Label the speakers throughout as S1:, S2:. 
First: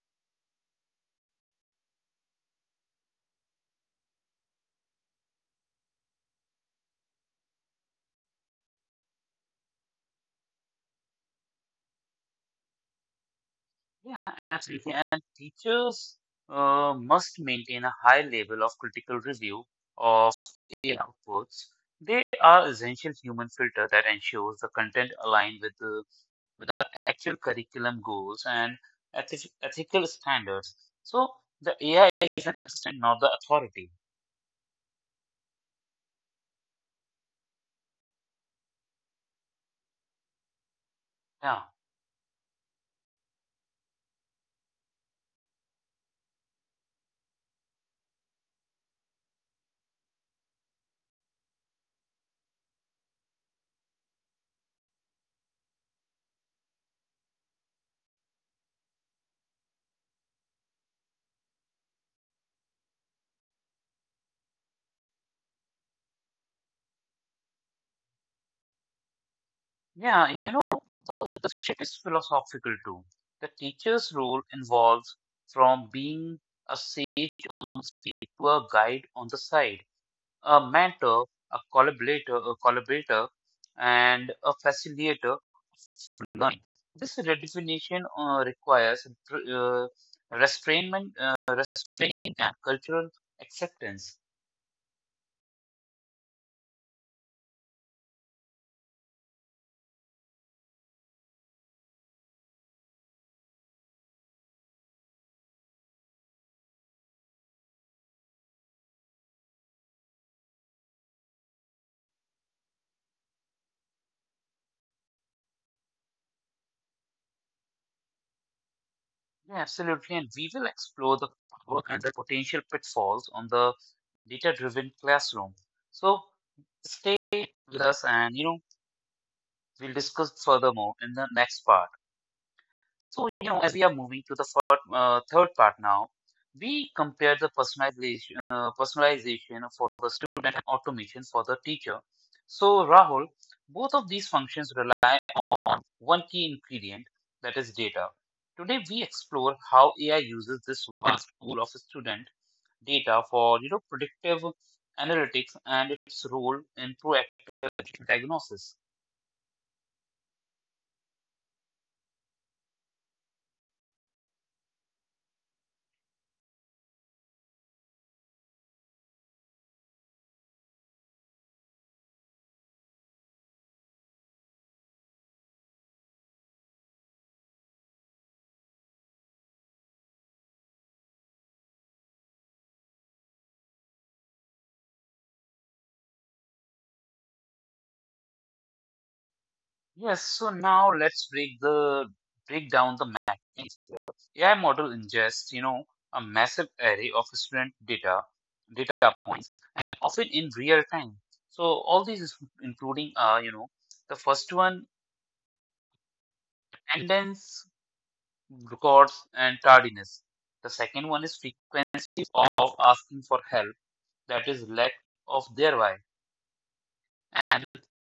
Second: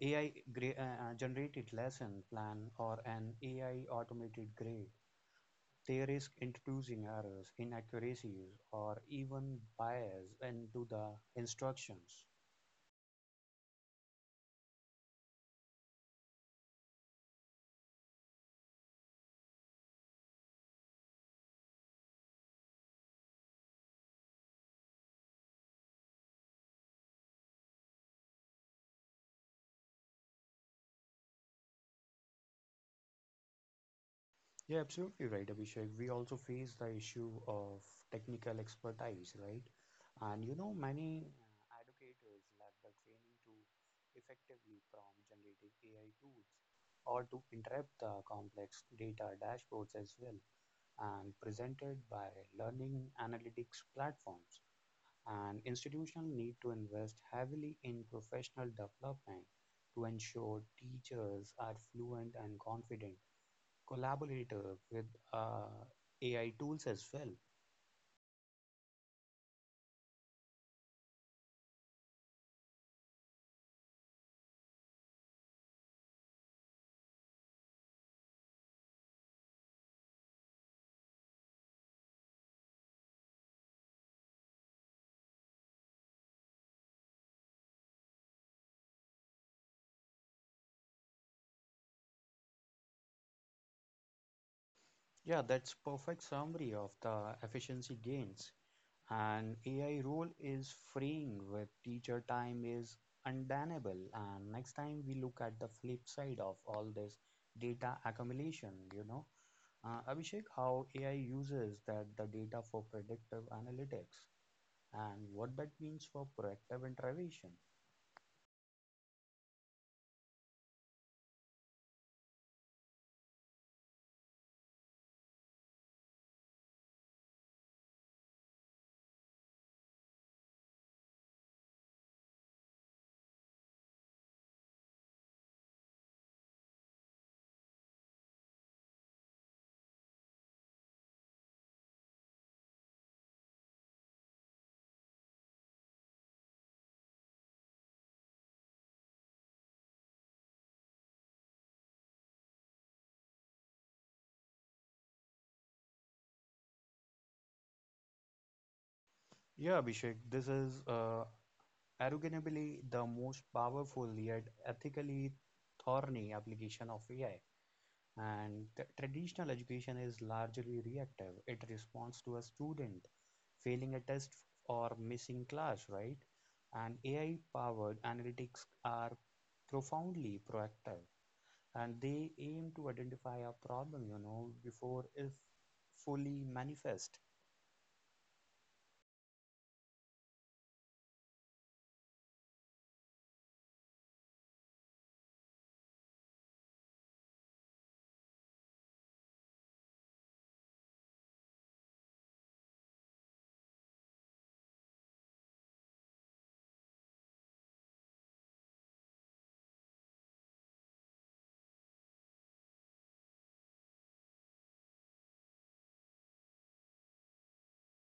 S1: AI gra generated lesson plan or an AI automated grade, they risk introducing errors, inaccuracies, or even bias into the instructions.
S2: Yeah, absolutely. And teachers must maintain a high level of critical review of their outputs. They are essential human filter that ensures the content align with the actual curriculum goals and ethical standards. So the AI is an assistant, not the authority.
S1: Yeah, absolutely right, Abhishek. We also face the issue of technical expertise, right? And you know, many
S2: Yeah,
S1: educators lack the training to effectively prompt generative AI tools or to interpret the complex data dashboards as well, and presented by learning analytics platforms. And institutions need to invest heavily in professional development to ensure teachers are fluent and confident collaborator with uh, AI tools as well.
S2: yeah. You know, the shift is philosophical too. The teacher's role involves from being a sage on the stage to a guide on the side, a mentor, a collaborator, and a facilitator of learning. This redefinition requires uh, restraining and cultural acceptance.
S1: Yeah, that's perfect summary of the efficiency gains. And AI role is freeing with teacher time is undeniable. And next time we look at the flip side of all this data accumulation, you know, Abhishek, how AI uses that the data for predictive analytics and what that means for proactive intervention.
S2: Yeah, absolutely. And we will explore the power and the potential pitfalls on the data-driven classroom. So stay with us, and you know we'll discuss furthermore in the next part. So, you know, as we are moving to the third part now, we compare the personalization for the student and automation for the teacher. So, Rahul, both of these functions rely one key ingredient, that is data. Today, we explore how AI uses this vast pool of student data for you know predictive analytics and its role in proactive diagnosis.
S1: Yeah, Abhishek, this is arguably the most powerful yet ethically thorny application of AI. And the traditional education is largely reactive. It responds to a student failing a test or missing class, right? And AI powered analytics are profoundly proactive and they aim to identify a problem, you know, before it fully manifest.
S2: Yes, so now let's break the break down the mechanics. AI model ingests, you know, a massive array of student data data points, often in real time. So all these, is including, you know, the first one, attendance, records, and tardiness. The second one is frequency of asking for help, that is lack of thereby.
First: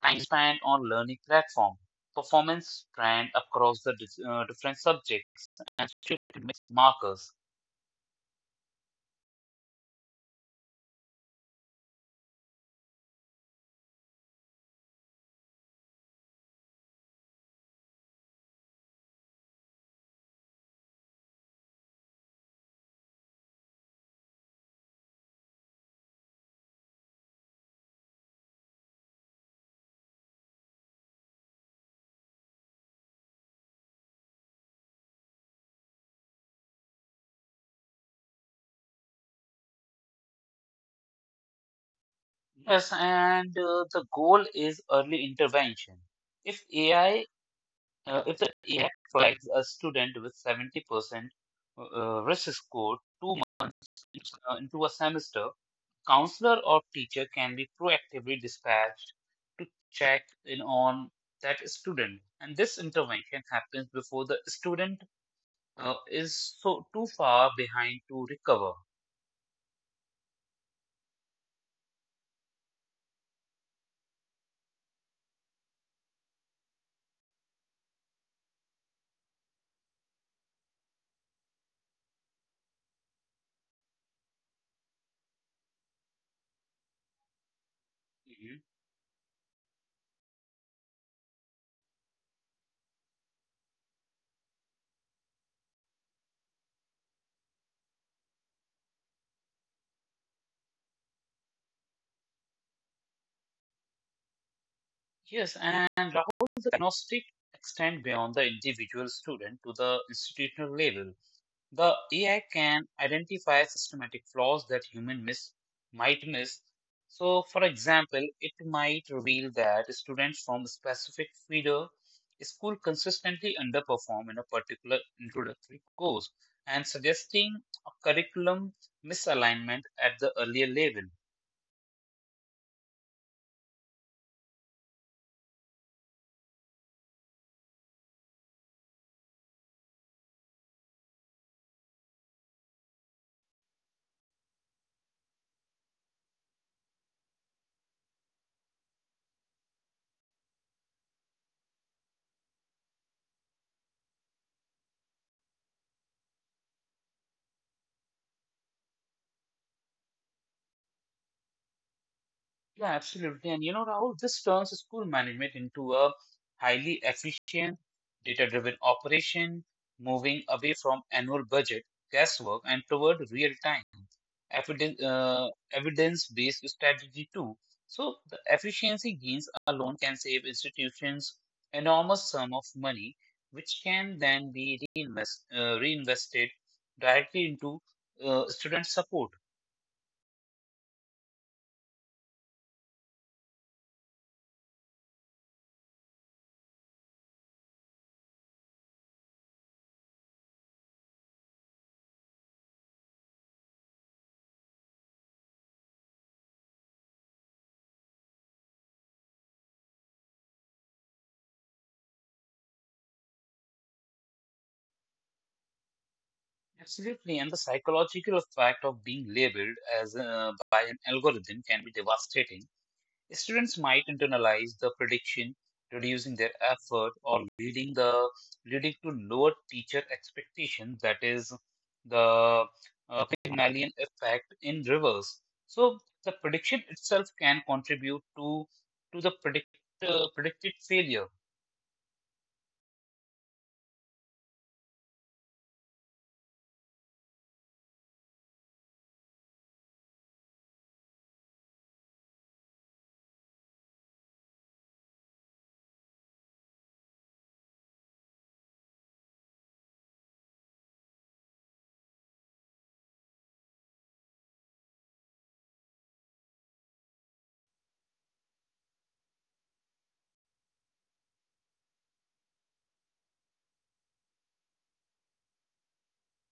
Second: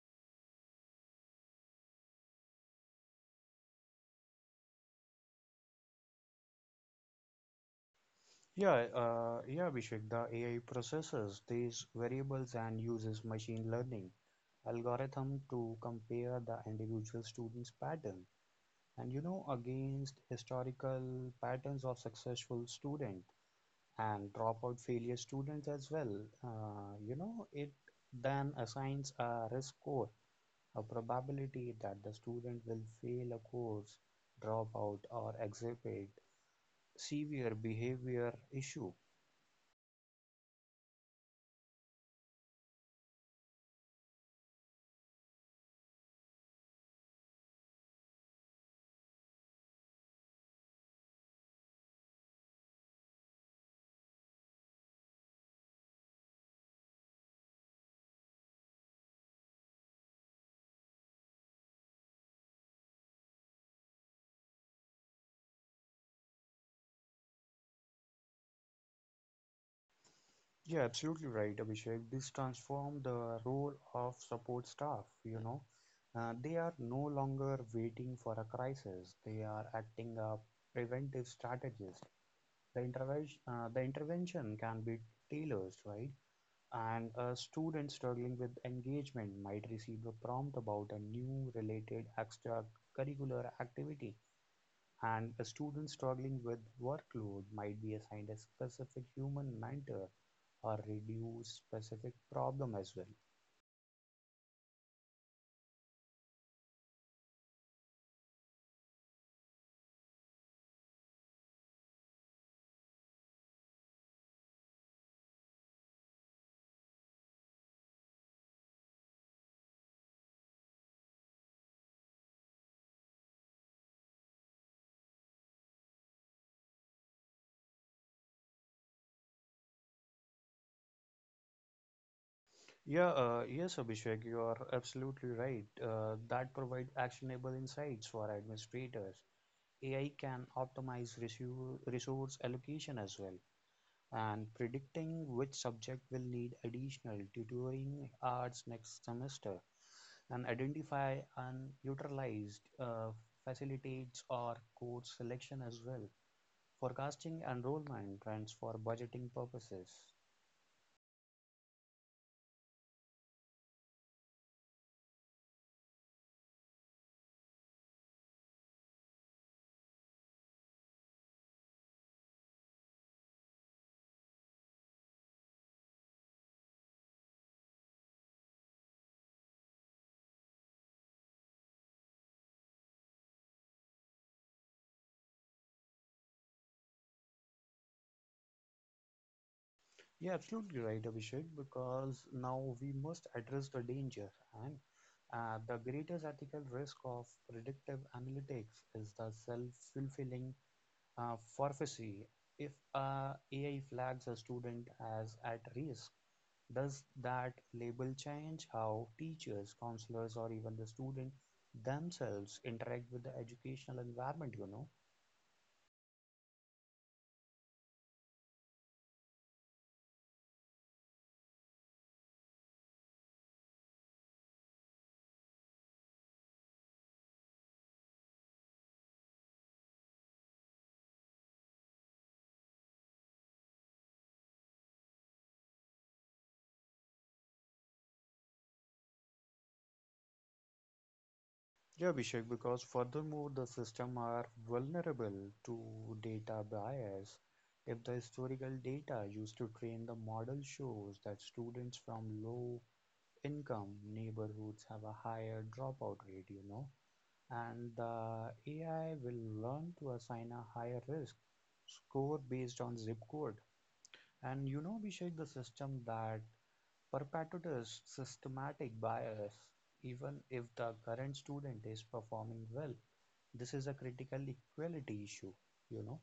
S2: Time spent on learning platform, performance trend across the different subjects, and student markers.
S1: Yeah, Abhishek, the AI processes these variables and uses machine learning algorithm to compare the individual student's pattern and you know against historical patterns of successful student and dropout failure students as well you know it then assigns a risk score, a probability that the student will fail a course, drop out or exhibit severe behavior issue.
S2: Yes, and the goal is early intervention. If AI, uh, If the AI flags a student with 70% risk score too much into a semester, counselor or teacher can be proactively dispatched to check in on that student. And this intervention happens before the student is so too far behind to recover.
S1: Yeah, absolutely right, Abhishek. This transformed the role of support staff, you know. They are no longer waiting for a crisis. They are acting a preventive strategist. The intervention can be tailored, right? And a student struggling with
S2: Mhm.
S1: engagement might receive a prompt about a new related extracurricular activity. And a student struggling with workload might be assigned a specific human mentor or reduce specific problem as well.
S2: Yes, and Rahul, the diagnostic extend beyond the individual student to the institutional level. The AI can identify systematic flaws that human miss might miss. So, for example, it might reveal that students from a specific feeder school consistently underperform in a particular introductory course and suggesting a curriculum misalignment at the earlier level.
S1: Yeah, yes, Abhishek, you are absolutely right. That provide actionable insights for administrators. AI can optimize resource allocation as well, and predicting which subject will need additional tutoring hours next semester, and identify unutilized facilitates or course selection as well. Forecasting enrollment trends for budgeting purposes.
S2: Yeah, absolutely. And you know, Rahul, this turns school management into a highly efficient, data-driven operation, moving away from annual budget, guesswork, and toward real-time, evidence-based strategy too. So the efficiency gains alone can save institutions enormous sum of money, which can then be reinvested directly into student support.
S1: You're absolutely right, Abhishek, because now we must address the danger. And the greatest ethical risk of predictive analytics is the self fulfilling prophecy. If AI flags a student as at risk, does that label change how teachers, counselors, or even the student themselves interact with the educational environment? You know.
S2: Absolutely, and the psychological effect of being labeled as by an algorithm can be devastating. Students might internalize the prediction, reducing their effort or leading to lower teacher expectations. That is the Pygmalion effect in reverse. So the prediction itself can contribute to to the predicted failure.
S1: Yeah, Abhishek, because furthermore, the system are vulnerable to data bias. If the historical data used to train the model shows that students from low income neighborhoods have a higher dropout rate, you know, and the AI will learn to assign a higher risk score based on zip code. And you know, Abhishek, the system that perpetuates systematic bias, even if the current student is performing well, this is a critical equality issue, you know.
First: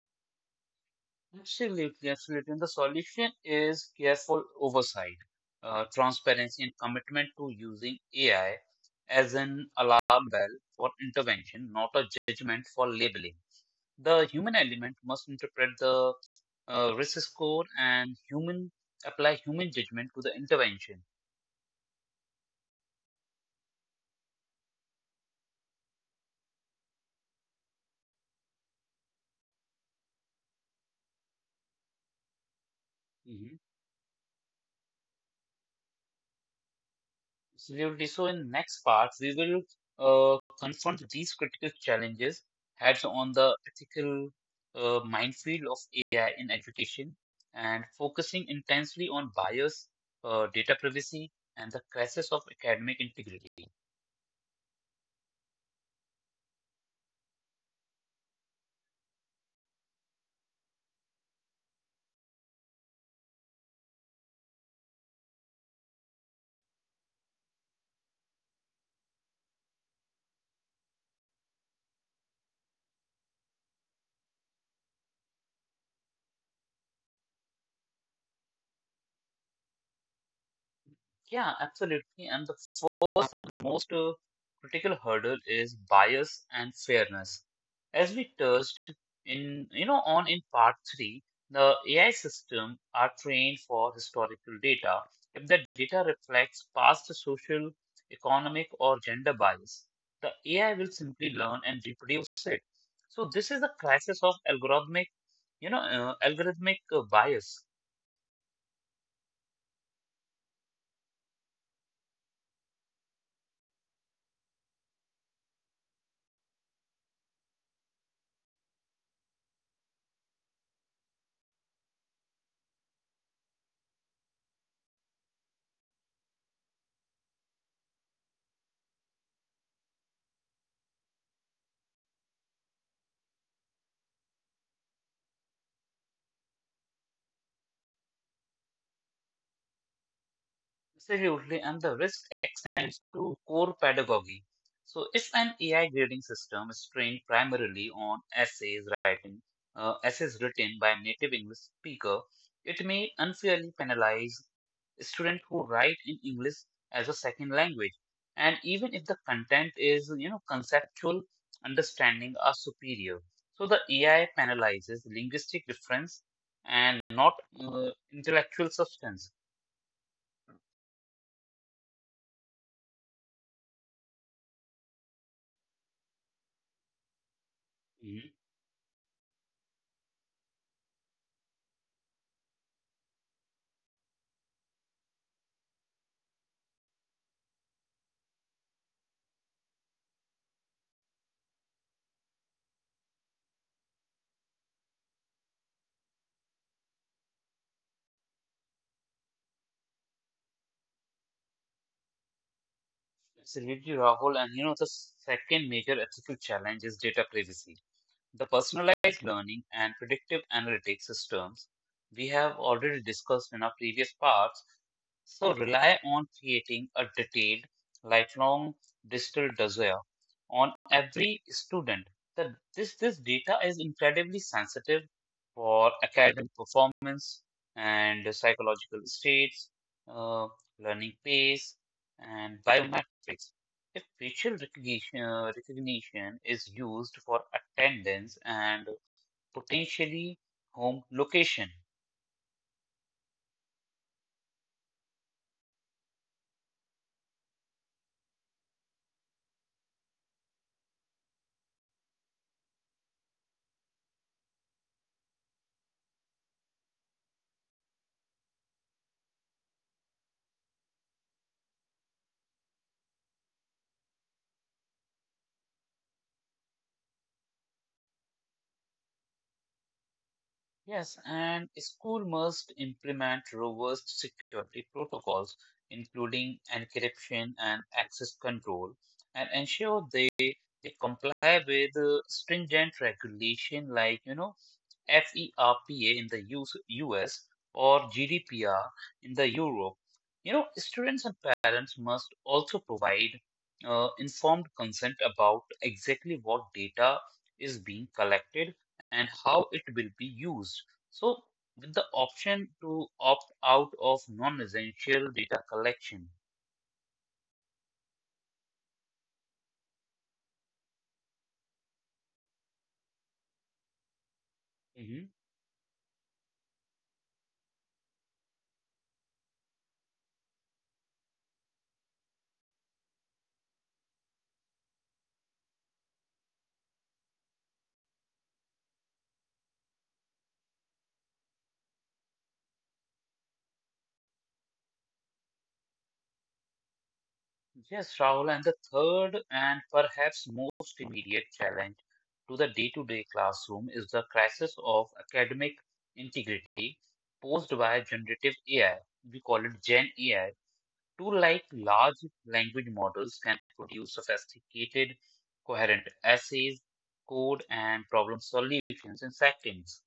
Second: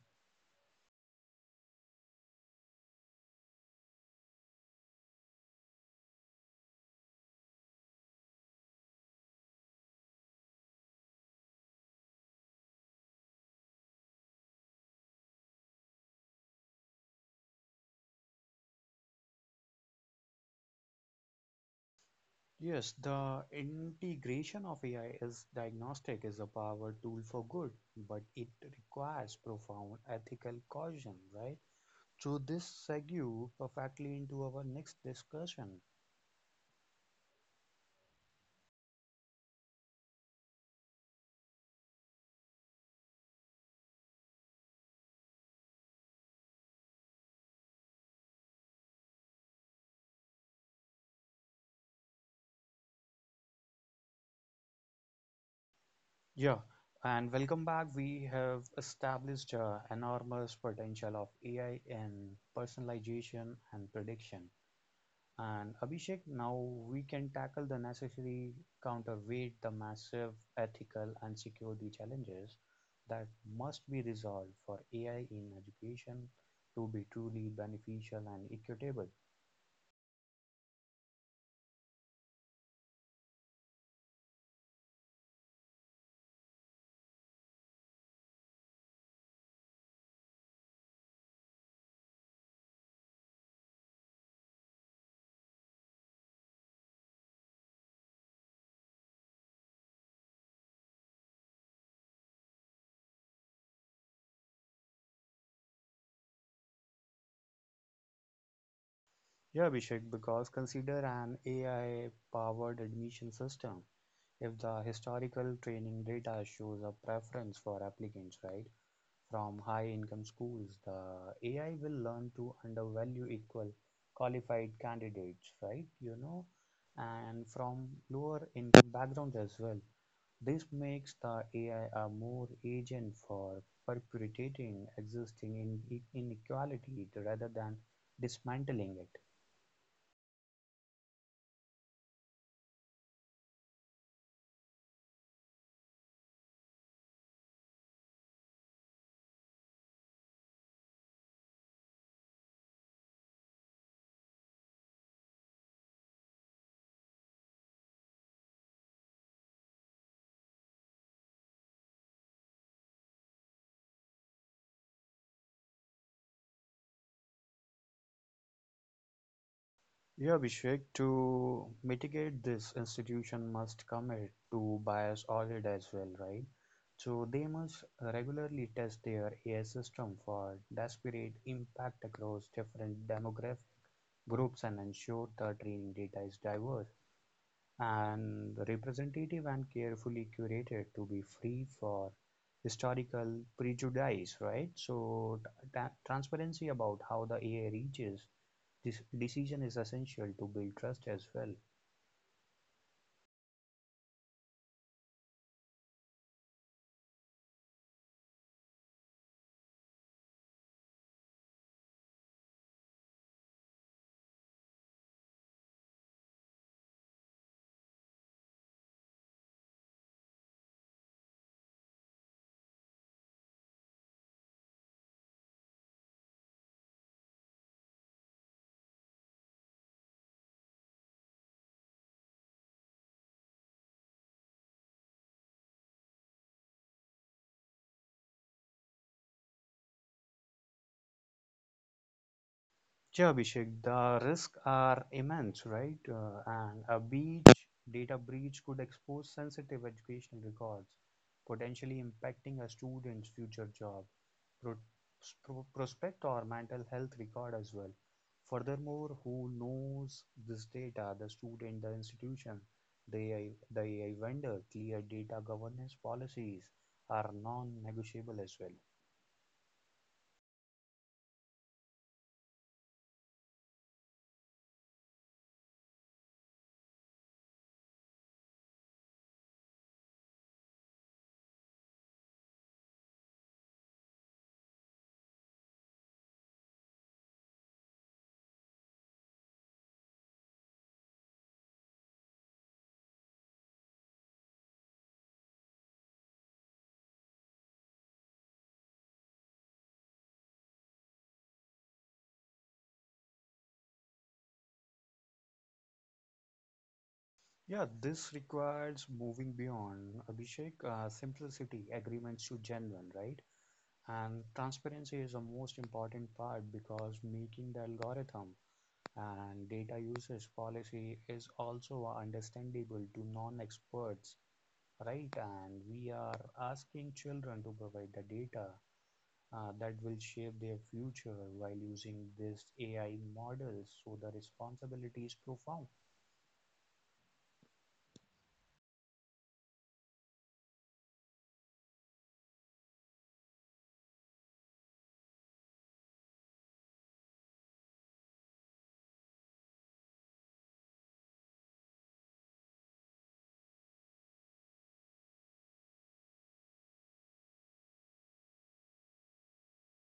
S2: Absolutely, and the solution is careful oversight, transparency, and commitment to using AI as an alarm bell for intervention, not a judgment for labeling. The human element must interpret the risk score and human apply human judgment to the intervention.
S1: Yes, the integration of AI is diagnostic is a power tool for good, but it requires profound ethical caution, right? So this segues perfectly into our next discussion.
S2: Absolutely. So in next part, we will confront these critical challenges heads on the ethical minefield of AI in education and focusing intensely on bias, data privacy, and the crisis of academic integrity.
S1: Yeah, and welcome back. We have established enormous potential of AI in personalization and prediction. And Abhishek, now we can tackle the necessary counterweight the massive ethical and security challenges that must be resolved for AI in education to be truly beneficial and equitable.
S2: Yeah, absolutely. And the first, most critical hurdle is bias and fairness. As we touched in, you know, on in part three, the AI system are trained for historical data. If the data reflects past social, economic, or gender bias, the AI will simply learn and reproduce it. So this is the crisis of algorithmic, bias.
S1: Yeah, Abhishek, because consider an AI powered admission system. If the historical training data shows a preference for applicants, right, from high-income schools, the AI will learn to undervalue equal qualified candidates, right? You know, and from lower income backgrounds as well. This makes the AI a more agent for perpetuating existing inequality rather than dismantling it.
S2: Absolutely, and the risk extends to core pedagogy. So, if an AI grading system is trained primarily on essays written by native English speaker, it may unfairly penalize students who write in English as a second language. And even if the content is, you know, conceptual understanding are superior, so the AI penalizes linguistic difference and not intellectual substance.
S1: Yeah, Abhishek, to mitigate this, institution must commit to bias audit as well, right? So they must regularly test their AI system for disparate impact across different demographic groups and ensure the training data is diverse and representative and carefully curated to be free for historical prejudice, right? So transparency about how the AI reaches this decision is essential to build trust as well.
S2: Absolutely, Rahul. And you know, the second major ethical challenge is data privacy. The personalized learning and predictive analytics systems we have already discussed in our previous parts, so rely on creating a detailed, lifelong digital dossier on every student. The, this data is incredibly sensitive for academic performance and psychological states, uh, learning pace, and biometrics. If recognition is used for attendance and potentially home location.
S1: Sure, Abhishek, the risks are immense, right? And a breach, data breach could expose sensitive educational records, potentially impacting a student's future job, pro- prospect, or mental health record as well. Furthermore, who knows this data? The student, the institution, the AI, the AI vendor. Clear data governance policies are non-negotiable as well.
S2: Yes, and school must implement robust security protocols, including encryption and access control, and ensure they comply with stringent regulation like, you know, FERPA in the US or GDPR in the Europe. You know, students and parents must also provide informed consent about exactly what data is being collected and how it will be used. So, with the option to opt out of non essential data collection.
S1: Yeah, this requires moving beyond, Abhishek, simplicity, agreements to genuine, right? And transparency is
S2: Mhm.
S1: the most important part because making the algorithm and data usage policy is also understandable to non-experts, right? And we are asking children to provide the data that will shape their future while using these AI models, so the responsibility is profound.
S2: Yes, Rahul, and the third and perhaps most immediate challenge to the day to day classroom is the crisis of academic integrity posed by generative AI. We call it Gen AI. Tool like large language models can produce sophisticated, coherent essays, code, and problem solutions in seconds.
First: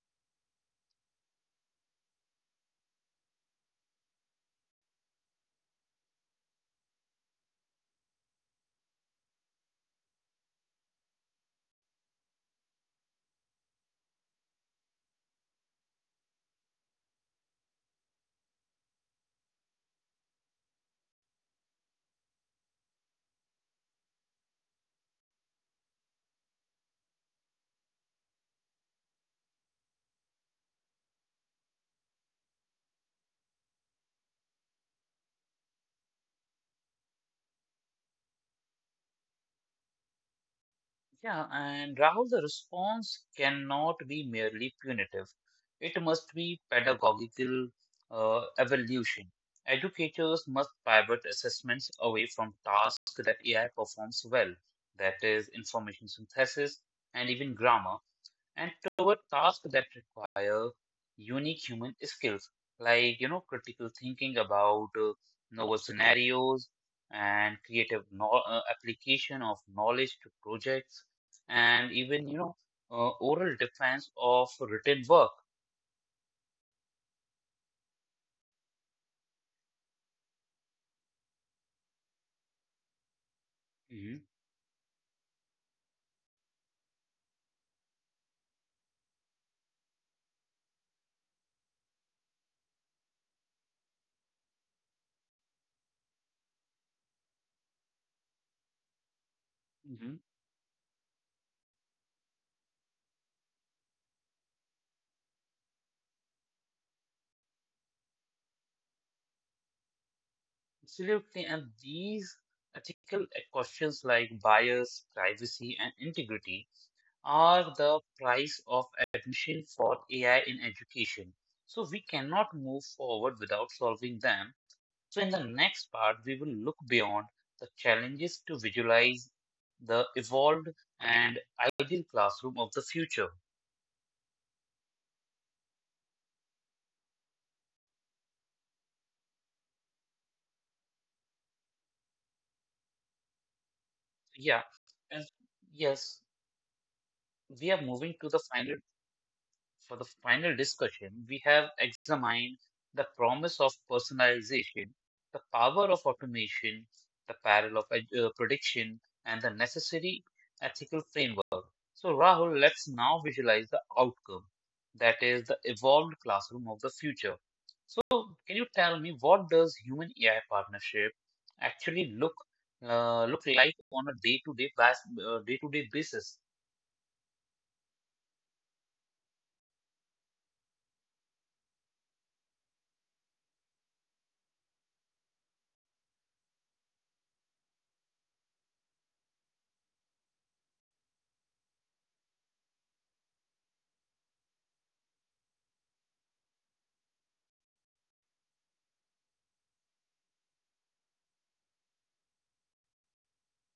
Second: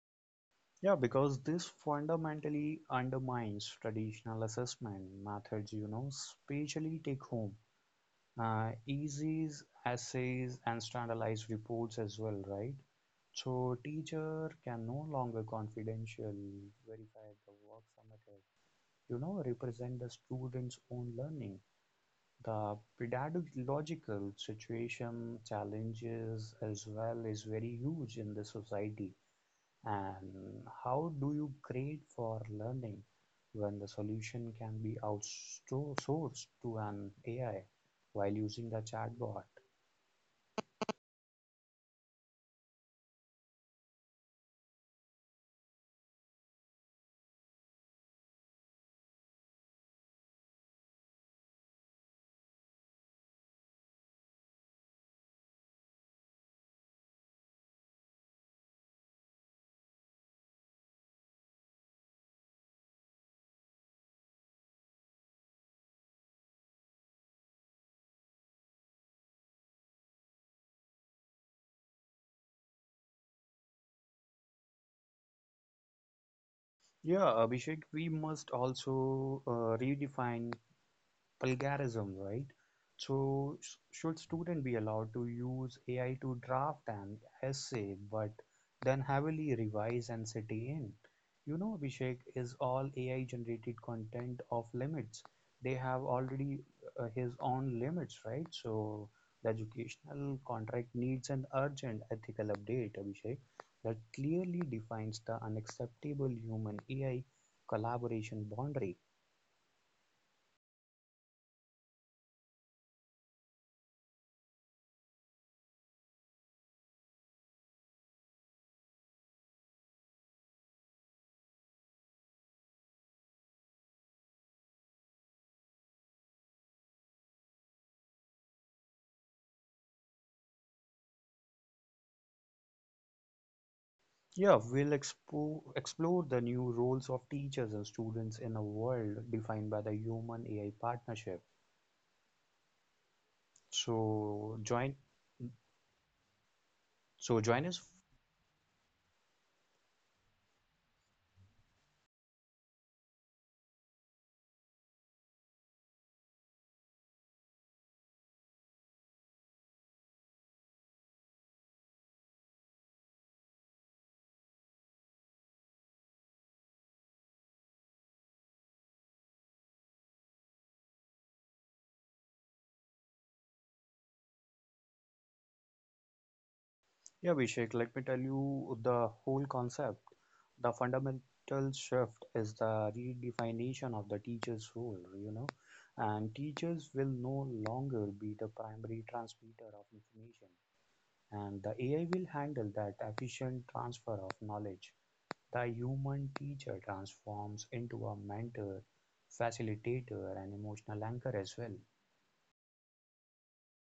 S1: Yeah, because this fundamentally undermines traditional assessment methods, you know, especially take home, essays, and standardized reports as well, right? So teacher can no longer confidential verify the work submitted, you know, represent the student's own learning. The pedagogical situation challenges as well is very huge in the society and how do you grade for learning when the solution can be outsourced to an AI while using the chatbot?
S2: Yeah, and Rahul, the response cannot be merely punitive. It must be pedagogical evolution. Educators must pivot assessments away from tasks that AI performs well, that is, information synthesis and even grammar, and toward tasks that require unique human skills, like you know, critical thinking about novel scenarios and creative application of knowledge to projects, and even you know, oral defense of written work.
S1: Yeah, Abhishek, we must also redefine plagiarism, right? So should
S2: Mhm,
S1: student be allowed to use AI to draft an essay, but then heavily revise and sit in? You know, Abhishek, is all AI generated content of limits? They have already his own limits, right? So the
S2: mhm.
S1: educational contract needs an urgent ethical update, Abhishek, that clearly defines the unacceptable human AI collaboration boundary.
S2: Absolutely, and these ethical questions like bias, privacy, and integrity are the price of admission for AI in education. So we cannot move forward without solving them. So in the next part, we will look beyond the challenges to visualize the evolved and ideal classroom of the future.
S1: Yeah, we'll expo explore the new roles of teachers and students in a world defined by the human AI partnership.
S2: Yeah,
S1: So join
S2: and yes,
S1: so
S2: we
S1: join
S2: are
S1: us.
S2: moving to the final for the final discussion, we have examined the promise of personalization, the power of automation, the peril of prediction, and the necessary ethical framework. So, Rahul, let's now visualize the outcome, that is, the evolved classroom of the future. So, can you tell me what does human AI partnership actually look look like on a day to day basis?
S1: Yeah, Vishek, let me tell you the whole concept. The fundamental shift is the redefinition of the teacher's role, you know, and teachers will no longer be the primary transmitter of information, and the AI will handle that efficient transfer of knowledge. The human teacher transforms into a mentor, facilitator, and emotional anchor as well.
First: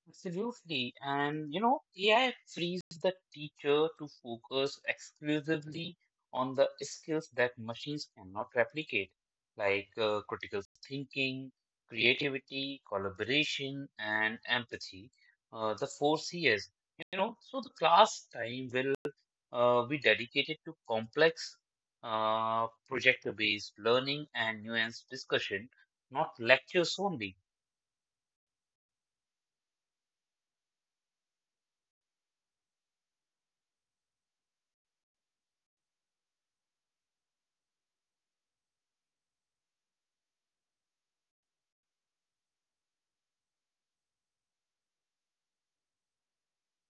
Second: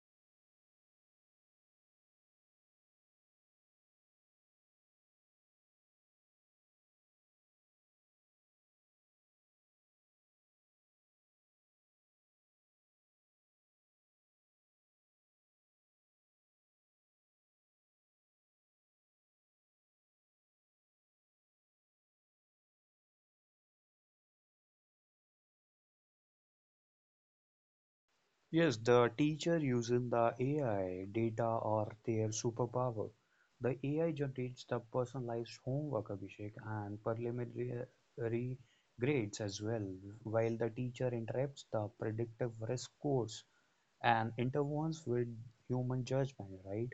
S2: Absolutely. And you know, AI frees the teacher to focus exclusively on the skills that machines cannot replicate, like critical thinking, creativity, collaboration, and empathy, the four C's. You know, so the class time will be dedicated to complex project-based learning and nuanced discussion, not lectures only.
S1: Yes, the teacher using the AI data or their superpower. The AI generates the personalized homework, Abhishek, and preliminary grades as well, while the teacher interrupts the predictive risk course and intervenes with human judgment, right?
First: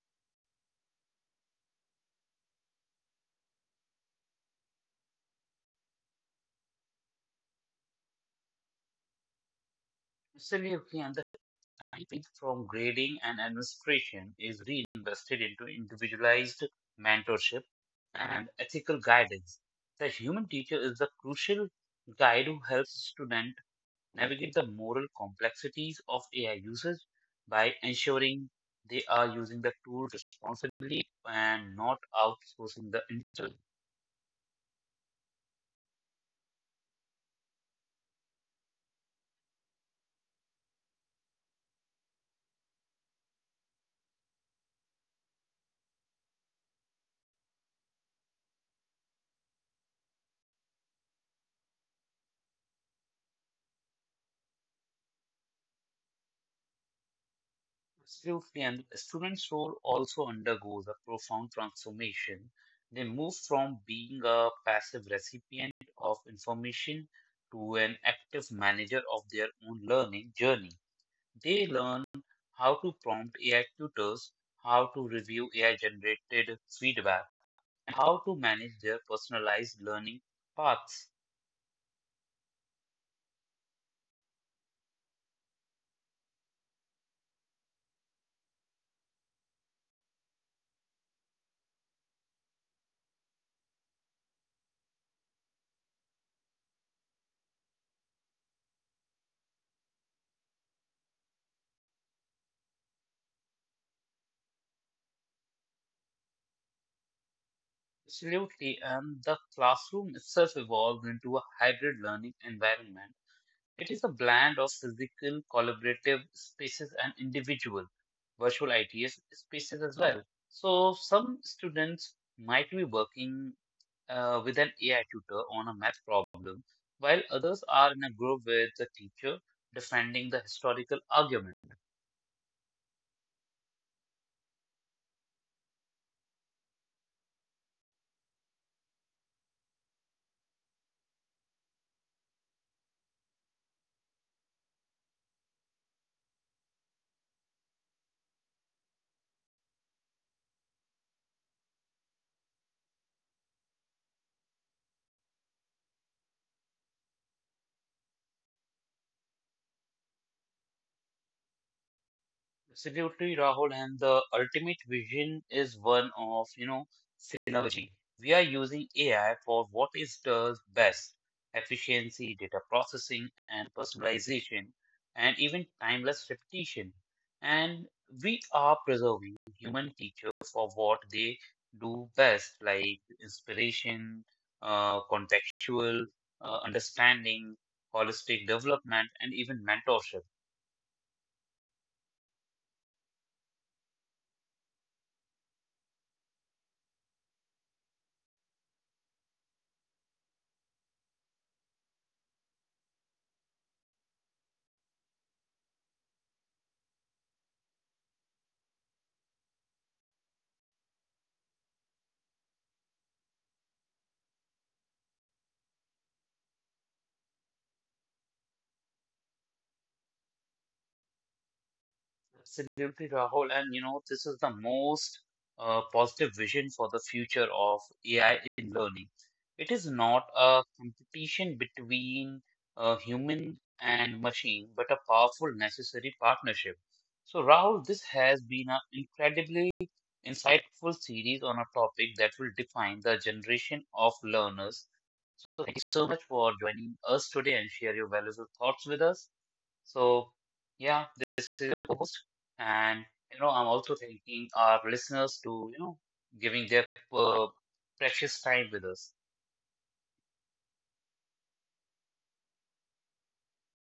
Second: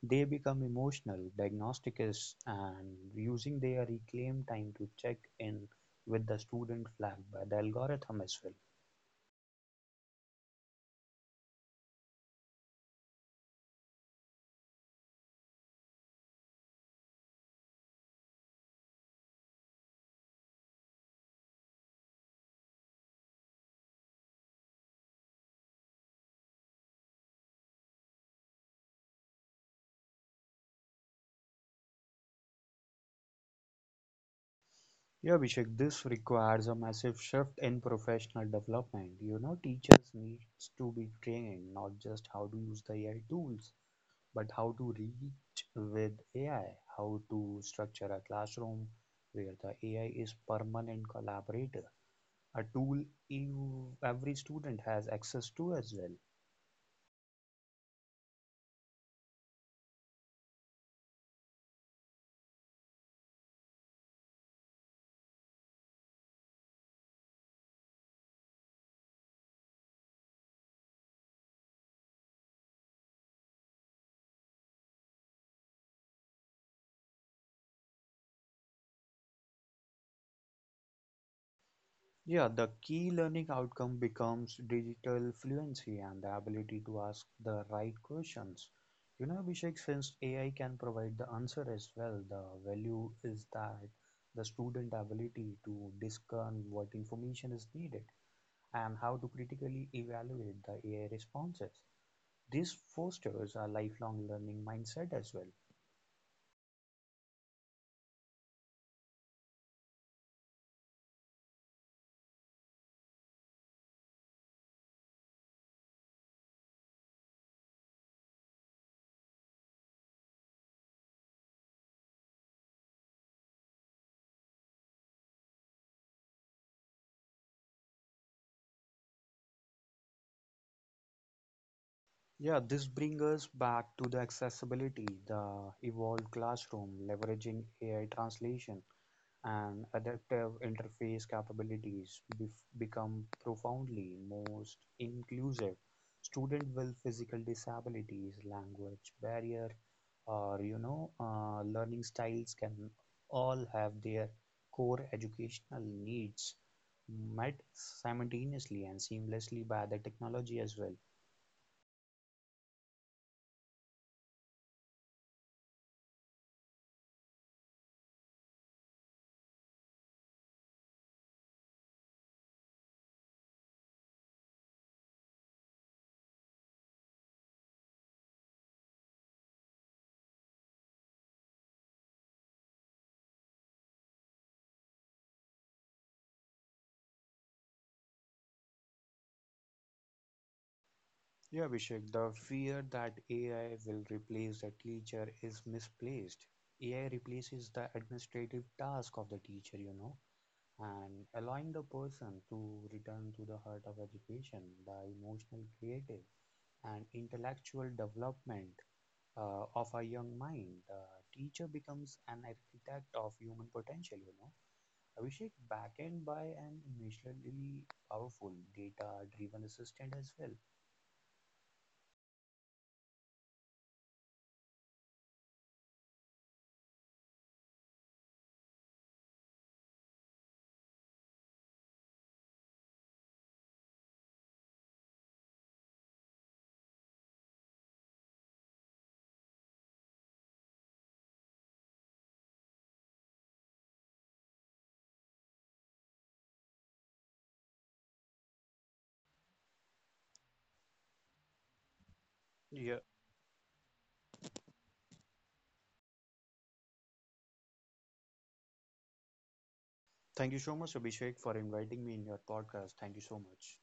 S1: They become emotional diagnosticists and using their reclaimed time to check in with the student flagged by the algorithm as well.
S2: Absolutely. And profit from grading and administration is reinvested into individualized mentorship and ethical guidance. The human teacher is the crucial guide who helps students navigate the moral complexities of AI usage by ensuring they are using the tool responsibly and not outsourcing the intelligence.
S1: Yeah, Abhishek, this requires a massive shift in professional development. You know, teachers needs to be trained not just how to use the AI tools, but how to reach with AI, how to structure a classroom where the AI is permanent collaborator, a tool you, every student has access to as well.
S2: Absolutely, and the student's role also undergoes a profound transformation. They move from being a passive recipient of information to an active manager of their own learning journey. They learn how to prompt AI tutors, how to review AI generated feedback, and how to manage their personalized learning paths.
S1: Yeah, the key learning outcome becomes digital fluency and the ability to ask the right questions. You know, Abhishek, since AI can provide the answer as well, the value is that the student ability to discern what information is needed and how to critically evaluate the AI responses. This fosters a lifelong learning mindset as well.
S2: Absolutely, and the classroom itself evolved into a hybrid learning environment. It is a blend of physical, collaborative spaces and individual virtual ITS spaces as well. So some students might be working with an AI tutor on a math problem, while others are in a group with the teacher defending the historical argument.
S1: Yeah, this brings us back to the accessibility, the evolved classroom, leveraging AI translation and adaptive interface capabilities become profoundly most inclusive. Student with physical disabilities, language barrier, or you know, learning styles can all have their core educational needs met simultaneously and seamlessly by the technology as well.
S2: Absolutely, Rahul, and the ultimate vision is one of, you know, synergy. We are using AI for what it does best, efficiency, data processing, and personalization, and even timeless repetition. And we are preserving human teachers for what they do best, like inspiration, contextual, understanding, holistic development, and even mentorship.
S1: Yeah, Abhishek, the fear that AI will replace the teacher is misplaced. AI replaces the administrative task of the teacher, you know, and allowing the person to return to the heart of education, the emotional, creative, and intellectual development of a young mind. The teacher becomes an architect of human potential, you know. Abhishek, backed by an emotionally powerful data driven assistant as well.
S2: Absolutely, Rahul. And you know, this is the most positive vision for the future of AI in learning. It is not a competition between human and machine, but a powerful, necessary partnership. So, Rahul, this has been an incredibly insightful series on a topic that will define the generation of learners. So, thank you so much for joining us today and share your valuable thoughts with us. So, yeah, this is your post. And, you know, I'm also thanking our listeners to, you know, giving their uh, precious time with us.
S1: Thank you so much, Abhishek, for inviting me in your podcast. Thank you so much.